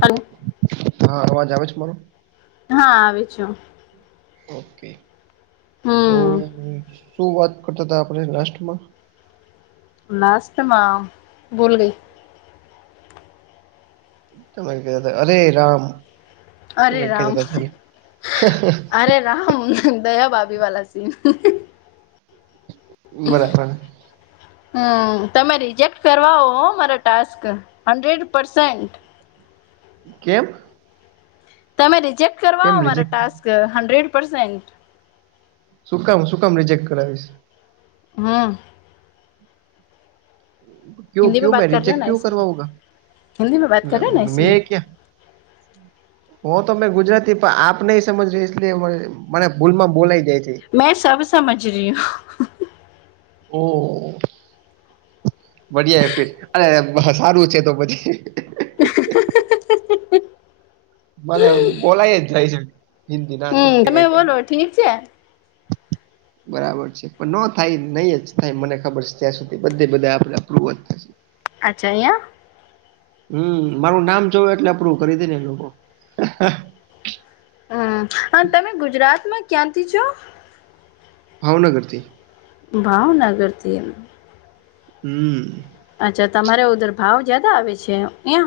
અ. હા, અવાજ આવે છે મારો. હા, આવું છું. ઓકે, તો હમ હુ. શું વાત કરતા હતા આપણે લાસ્ટમાં? મસ્તમાં, ભૂલી ગઈ. તમે ગયા તા, અરે રામ, એવુ અરે કંઈ રામ કહેતાં તા, હ હ હ. અરે રામ દયા ભાભી વાલા સીન. બરાબર. હમ, તમે રિજેક્ટ કરવા હો મારા ટાસ્ક. હંન્ડ્રેડ પરસેનન્ટ. કેમ? તમે રિજેક્ટ કરવા કેમ ઓ મારા રિજેક્ટ ટાસ્ક હંડ્રેડ પરસેન્ટ. શું કામ શું કામ રિજેક્ટ કરાવીશ? હમ. કયું કયું મે રિજેક્ટ કયું કરાવા ઉભા, મેં ક્યા? [unintelligible] હો તો મે ગુજરાતી પણ આપ નહીં સમજ રહે, ઈસલિયે મ મને ભૂલમાં બોલાઈ જાય છે. મેં સબ સમજ રહી હું. ઓ, ઓ. બડિયા એ ફીર અરે, સારું છે તો પછી. [inaudible] મને બોલાય જ જાય છે, હિન્દી ના હમ છૂટકી તમે કંઈ ક બોલો ઠીક છે [unintelligible] બરાબર છે, પણ ન થાય, નહી જ થાય, મને ખબર છે ત્યાં સુધી બધે બધા આપણા ધૂવ જ થશે. અચ્છા, અહીંયા. હમ, મારું નામ જોવું એટલે અપરુ કરી દેને એ લોકો, હ હ હ. હમ, અને તમે ગુજરાતમાં ક્યાંથી છો? ભાવનગરથી. ભાવનગરથી એમ. હમ. અચ્છા તમારે ઉધર ભાવ જ્યાદા આવે છે, અહીં.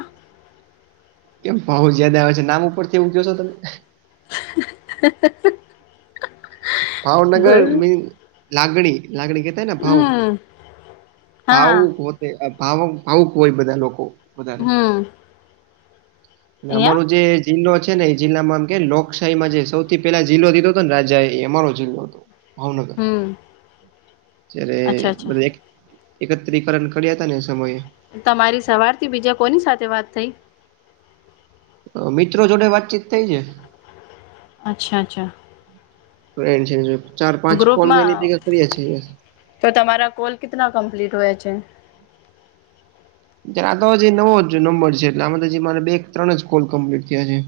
કેમ, ભાવ જાદા આવે છે નામ ઉપરથી એવું કે શો તમે? હ હ હ. ભાવનગર મીન લાગણી, લાગણી કે? ને ભાઉ, હમ હા ભાઉ હા પોતે ભાવ ભાવુક હોય બધા લોકો. વધારે હમ. અહીંયા અમારું જે જિલ્લો છે ને, એ જિલ્લામાં આમ કે લોકશાહી માં જે સૌથી પહેલા જિલ્લો દીધો હતો ને, રાજા. અમારો જિલ્લો હતો, ભાવનગર. હમ્મ. જ્યારે બધા એકત્રીકરણ કર્યા હતા ને સમયે. તમારી સવારથી બીજા કોની સાથે વાત થઈ મિત્રો જોડે વાતચીત થઈ છે. અચ્છા અચ્છા ચાર પાંચ કોલ મે એની ગ્રુપમાં ભેગા કરીયા છે તો તમારા કોલ કિતના કમ્પ્લીટ હોયા છે જદા અજી જે નવો જ નંબર છે એટલે આમાં જે મારે બે ત્રણ જ કોલ કમ્પ્લીટ થયા છે.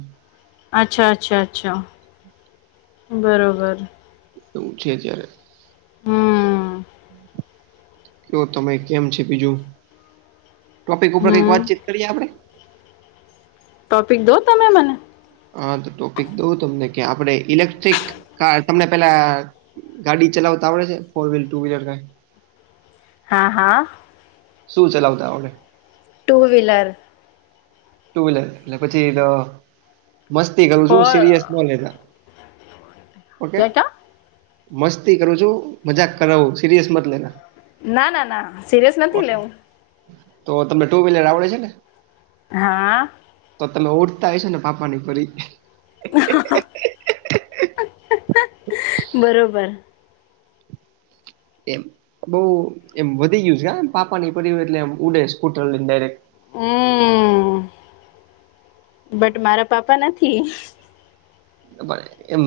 અચ્છા અચ્છા અચ્છા બરાબર એવું છે અત્યારે હમ તો તમે કેમ છે બીજું ટોપિક ઉપર કઈક હમ વાતચીત કરીએ આપડે ટોપિક દો તમે મને હા તો ટોપિક દઉં તમને કે આપણે ઇલેક્ટ્રિક કાર તમને પેલા ગાડી ચલાવતા આવડે છે ફોર વ્હીલર, ટુ વ્હીલર કઈ હા હા શું ચલાવતા આવડે. ટુ વ્હીલર ટુ વલર એટલે પછી મસ્તી કરું છું ફોર સિરિયસ ન લેતા. ઓકે ક્યા ક્યા મસ્તી કરું છું મજાક કરાવું સિરિયસ મત લેના ના ના ના સિરિયસ નથી ઓકે લેવું. તો તમને ટુ વ્હીલર આવડે છે ને હા તો તમે ઉડતા હોય છે ને પાપા ની પરી [inaudible] [inaudible] બરોબર એમ બહુ એમ વધી ગયું છેમ પાપાની પરિ એટલે એમ ઉડે સ્કૂટર લઈને ડાયરેક્ટ હમ્મ બટ મારા પાપા નથી પણ એમ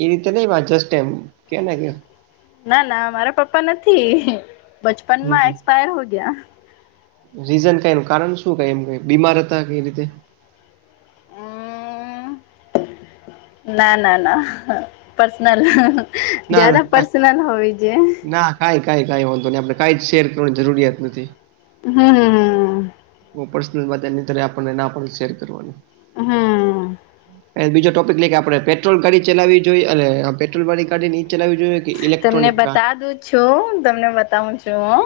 એ રીતે નઈ વાત જસ્ટ એમ કે ને કે ના ના મારા પપ્પા નથી હમ બચપનમાં એક્સપાયર હો ગયા. રીઝન કઈ ન કારણ શું ક એમ ક બીમાર હતા કઈ રીતે ના ના ના પર્સનલ ના ના જ્યાદા કા- પર્સનલ હોય છે. ના કાઈ કં કઈ વાંધો નહીં આપણે કાઈ જ શેર કરવાની જરુરિયાત નથી હમ્મમ પર્સનલત એની ત આપણને ના પણ શેર કરવાની હમ એ બીજો ટોપિક લે કે આપણે પેટ્રોલ ગાડી ચલાવી જોઈએ અને આ પેટ્રોલ વાડી ગાડી નીચ ચલાવવી જોઈએ કે તમને ઇલેક્ટ્રોનિક કાર બતા દું છું તમને બતાવું છું હું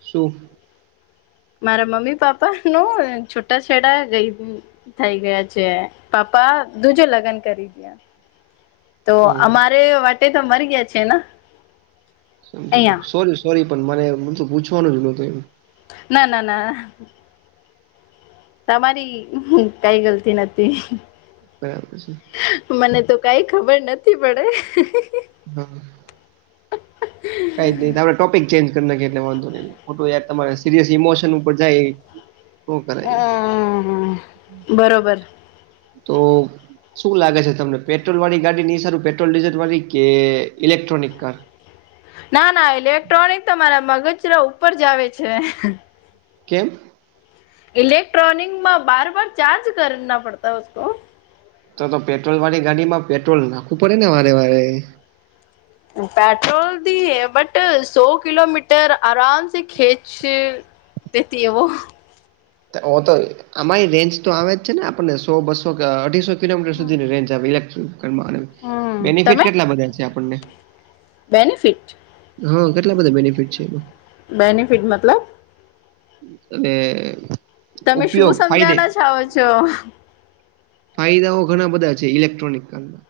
શું મારા મમ્મી પાપાનું છૂટા છેડા ગય થઈ ગયા છે પાપા દુજો લગ્ન કરી દયા. તો ઓ અમારે માટે તો મરી ગયા છે ને અહિયાં સોરી સોરી પણ મને બધું પૂછવાનું જ નતું એમ ના ના ના તમારી કઈ ગલતી નથી. બરાબર છે મને તો કઈ ખબર નથી પડે. હમ્મ કાઈ જ નઈ, આપડે ટોપિક ચેન્જ કર નાખીએ એટલે વાંધો નઈ ખોટું યાર, તમારે સિરિયસ ઇમોશન ઉપર જાય નો કરાય હા, બરોબર તો શું લાગે છે તમને, પેટ્રોલ વાળી ગાડીની સારું પેટ્રોલ ડીઝલ વાળી કે ઇલેક્ટ્રોનિક કાર? ના, ના, ઇલેક્ટ્રોનિક તો મારા મગજરા ઉપર જાવે છે. કેમ? ઇલેક્ટ્રોનિકમાં બાર બાર ચાર્જ કરના પડતા હૈ ઉસકો તો તો પેટ્રોલ વાળી ગાડીમાં પેટ્રોલ નાખવું પડે ને વારે વારે પેટ્રોલથી હૈ બટ સો કિલોમીટર આરામ સે ખેંચ તેથી એવો ઓ તો અમાયે રેન્જ તો આવે જ છે ને આપણને સો બસો કે અઢીસો કિલોમીટર સુધીની રેન્જ આવે ઈલેકટ્રિકલમા અને હમ બેનિફિટ તમે કેટલા બધા છે આપણને બેનિફિટ? હા, કેટલા બધા બેનિફિટ છે એમાં? બેનિફિટ મતલબ? અને તમે શું ઉપયોગ ફાયદે સમજાના ચાઓ છો? ફાયદાઓ ઘણા બધા છે ઇલેક્ટ્રોનિકલના.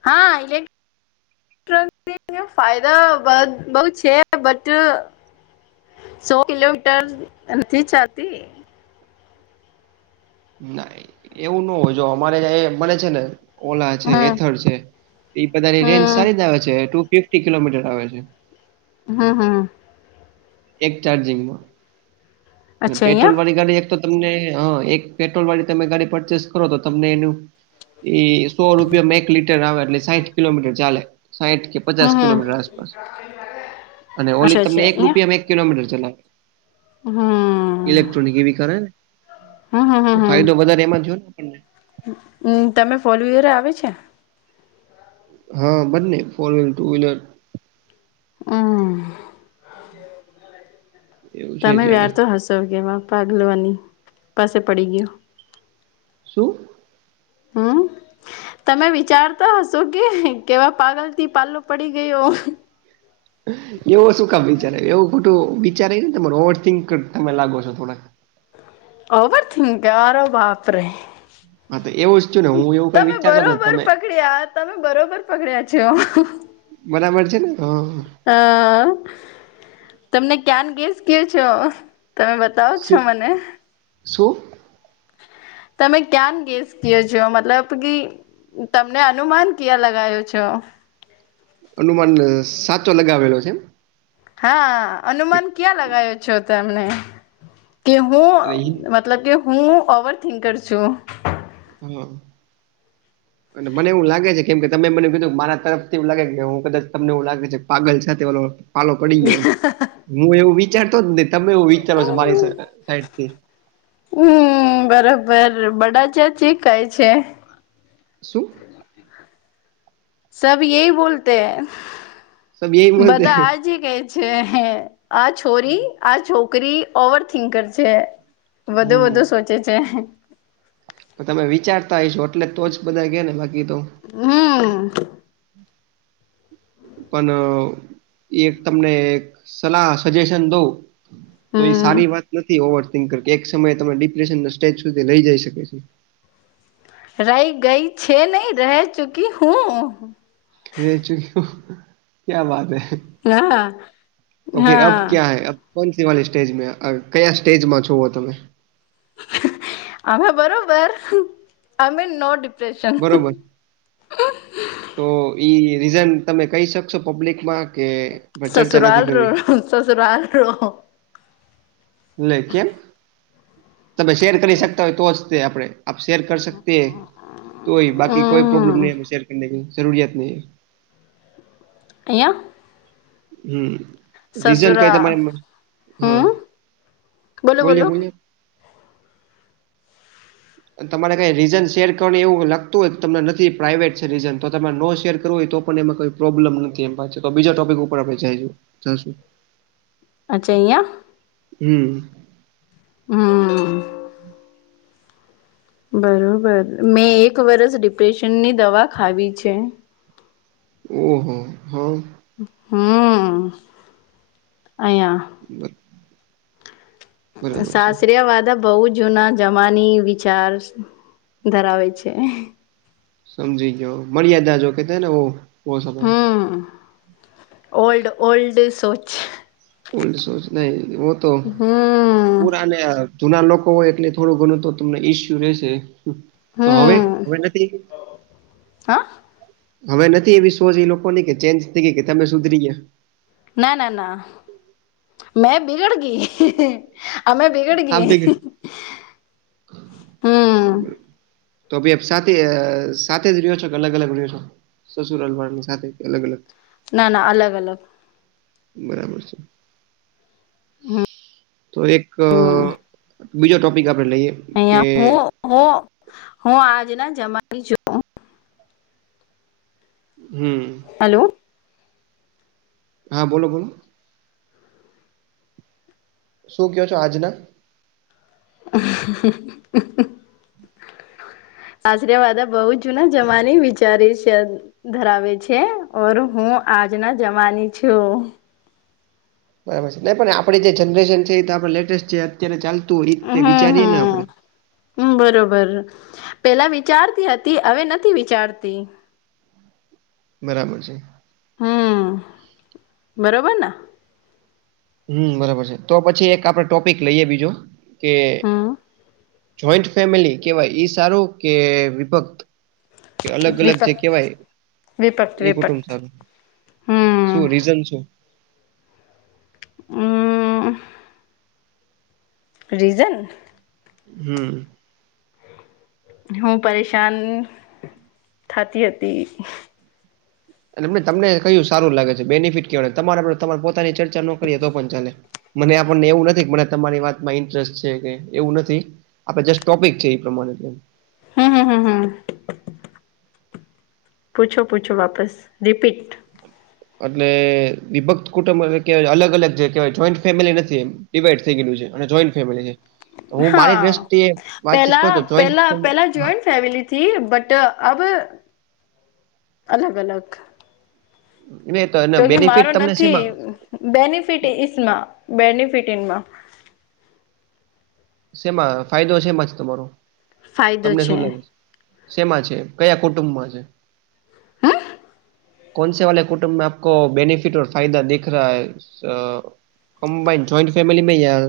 હા, ઈલેક ફાયદાઓ બદ‌ બઉ છે બટ સો કિલોમીટર નથી ચાલતી ના, એવું ન હોય જો અમારેં એ બને છે ને, ઓલા છે હમ એથર છે. એ બધાની રેન્જ હમ સારી જ આવે છે ટુ ફિફટી કિલોમીટર આવે છે. હા, હા, એક ચાર્જિંગમાં અચ્છા પેટ્રોલ અહિયાં વાળી ગાડી એક તો તમને, હ, એક પેટ્રોલ વાળી તમે ગાડી પરચેસ કરો તો તમને એનું એ સો રૂપિયામા એક લીટર આવે એટલે સાઈઠ કિલોમીટર ચાલે, સાહીઠ કે પચાસ હમ હમ કિલોમીટર આસપાસ અને ઓલી અચ્છા તમને અચ્છા એક રૂપિયામાં એક કિલોમીટર ચલાવે હા, ઇલેક્ટ્રોનિક એવી કરે હમ હમ તો હમ હમ ફાયદો વધારે એમાં થયો ને આપણછે હમ, તમે ફોલવીયર આવે છે? હા, બંને ફોર વ્હીલર, ટુ વ્હીલર અહ, એવું છે તમે જયારે. વ્યાર તો હસો કે એમાં ભાગ લવાની પાસે પડી ગીયુ શું? હા, તમે વિચારતા હશો કે કેવા પાગલથી પાલો પડી ગયો. એવું શું કામ વિચારે, એવું ખોટું વિચારે નઈ તમારું ઓવરથિંક તમે લાગો છો થોડાક ઓવરથિંક અરે બાપરેે હા, તો એવું જ હુ એવો તમે બરોબર પકડ્યા, તમે બરોબર પકડ્યા છે હ બરાબર છે ને, હ હ, તમને ક્યાન ગેસ કેવ છો તમે બધ તવ છો મને શુ? તમે કયાન ગેસ કીઓ છો મતલબ કી તમને અનુમાન કીયા લગાયો છો અનુમાન સાચો લગાવેલો છે. હા કે અનુમાન ક્યાં લગાયો છો તમને તે બહુ અને હિ- મતલબ કે હું ઓવર થિંકર છું. હમ અને મને એવું લાગે છે કેમ કે તમે મને એવું કીધું મારા તરફથી એવું લાગે કે હું કદાચ તમને એવું લાગે છે કે પાગલ સાથે ઓલો પાલો પડી ગયો એમ હું એવું વિચારતો જ ને તમે એવું વિચારો છો મારી સાઈડથી હમ બરોબર બડા [inaudible] કાઈ છે. શું? સબ યેહી બોલતે હે. સબ યહી બોલતે બધા હે. આજી કેછે હે. આ છોરી આ છોકરી ઓવરથિંકર છે વધુ વધુ હમ સોચ ચે છે. તો તમે વિચારતા હઈશો એટલે તો જ બધા કે ને બાકી તો હમ પન એક તમને એક સલાહ સજેશન દઉં. તો ઈ હમ સારી વાત નથી ઓવર થિંકર. કે એક સમયે તમે ડિપ્રેશનના સ્ટેજ સુધી લઈ જઈ શકે છે. રહી ગઈ છે નહીં રહે ચુકી હું. રહે ચુકી હું. ક્યા બાત હૈ. હા તો ફિર અબ હા ક્યા હૈ અબ? કોનસી વાલી સ્ટેજમે અ કયા સ્ટેજમાં છો અ તમે? અમે બરોબર અમે નો ડીપ બરોબર. તો ઈ રીઝન તમે કહી શકશો પબ્લિકમાં કે પણ ચર્ચા નથી સસુરાલ રો કરવી સસુરાલ રો લે કેમ? તમે શેર કરી શકતા હોય તો જ તે આપણેે. આપ શેર કર સકતે હે તોહી. બાકી કોઈ પ્રોબ્લમ નઈ હે શેયર કરને કી જરૂરિયાત નહીં હે. અહીંયા? હમ રીઝન કઈ સસુરા તમારે હા હમ બોલો બોલો બોલીયે બોલીયે. અને તમારે કંઈ રીઝન શેર કરવાનું એવું લાગતું હોય તો તમને નથી પ્રાઇવેટ છે રીઝન તો તમારે નો શેર કરવું હોય તો પણ એમાં કંઈ પ્રોબ્લમ નથી એમ પાછા તો બીજા ટોપિક ઉપર આપણે જાઇએ જાશું. અચ્છા યા? હમ હમ બરોબર મેં એક વરસ ડિપ્રેશનની દવા ખાવી છે. ઓહો! હહ હમ અહીંયા [inaudible] છે સાસરિયા વાદા બહુ જૂના જમાની વિચાર ધરાવે છે. સમજી ગયો. મર્યાદા જો કેહતે હેના વો વો સમય હમ ઓલ્ડ ઓલ્ડ સોચ ઓલ્ડ સોચ નહી વો તો હમ પુરાને અ જૂના લોકો હોય એટલે થોડું ઘણું તો તમને ઈસ્યુ રહેેશે. તો હવે હવે નથી? હહ? હવે નથી એવી સોચ ઈ લોકોની કે ચેન્જ થઈ ગઈ કે તમે સુધરી ગયા? ના ના ના. મેં બિગડ ગી. અમે બિગડ આમ ગી. થઈ ગઈ [inaudible] તોભી આપ સાથે. સાથે જ રહ્યો છો કે અલગ અલગ રહ્યો છો? સસુરાલ વાળાની સાથે કે અલગ અલગ? ના ના અલગ અલગ. બરાબર છે. હમ તો એક બીજો ટોપિક આપણે લઈએ કે હ હું આજ ના જમાવી છું હમ હલો હા બોલો બોલો શું કયો છો આજના હ [unintelligible] આશ્ર્યવાદા બહુ જૂના જમાની વિચારી છે ધરાવે છે ઓર હું આજના જવાની છું બરાબર છે નહી પણ આપડે જે જનરેશન છે એ તો આપ લેટેસ્ટ જે અત્યારે ચાલતું હોય એ હમ વિચારીએે ને આપણે હમ બરોબર પેલા વિચારતી હતી હવે નથી વિચારતી બરાબર છે હમ બરોબર ને હમ બરાબર છે તો પછી એક આપડ ટોપિક લઈએ બીજો કે હમ જોઈન્ટ ફેમિલી કેહેવાય ઈ સારો કે વિભક્ત કે અલગ અલગ વિપક જે કેહેવાય વિપક એ વિપક કુટુંબ સારું હમ શું રીઝન શું હમ રીઝન હમ હું પરેશાન થતી હતી એ તમને કયું સારું લાગે છે બેનિફિટ કવાય તમારે આપ તમારે પોતાની ચર્ચા નો કરીએ તો પણ ચાલે મને આપણને એવું નથી મને તમારી વાતમાં ઇન્ટરેસ્ટ છે કે એવું નથી આપડે જસ્ટ ટોપિક છે એ પ્રમાણેમ હમ હમ હમ હમ પૂછો પૂછો વાપસ રિપીટ એટલે વિભક્ત કુટુંબ કેવાય અલગ અલગ જે કેવાય જોઈન્ટ ફેમિલી નથી એમ ડિવાઈડ થઈ ગયેલું છે અને જોઈન્ટ ફેમિ છે તો હું મારી હા દ્રષ્ટિએ વાતચીત પેલા કરું તો જોઈન્ટ પેલા ફેમિલી પેલા હા જોઈન્ટ ફેમિલી બટ આ અલગ અલગ એટલે તો એના જોકે મારો બેનિફિટ તમને નથી શેમાં બેનિફિટ સમાં બેનિફિટ નમાં સેમાં ફાયદો સેમાં છે તમારો તમને શું લાગે છે શેમાં છે કયા કુટુંબમાં છે હમ કોનસે વાલે કુટુંબમાં આપકો બેનિફિટ ફાયદા દેખ રા હૈ કમ્બાઈન જોઈન્ટ ફેમિીમાં યાર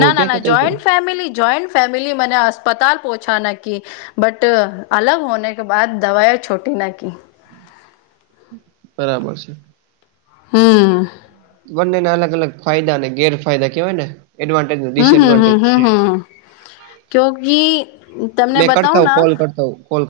ના ના ના જોઈન્ટ ફેમિલી જોઈન્ટ ફેમિલી મને અસ્પતાલ પોહછા નકી બટ અલગ હોને કે બા દવાયા છોટી ના ક બરાબર છે હમ બંનેને અલગ અલગ ફાયદા અનેને ગેરફાયદા કેવાય ને એડન્ટજિસડવાન્ટેજ છે કુકી તમને બતાવ ના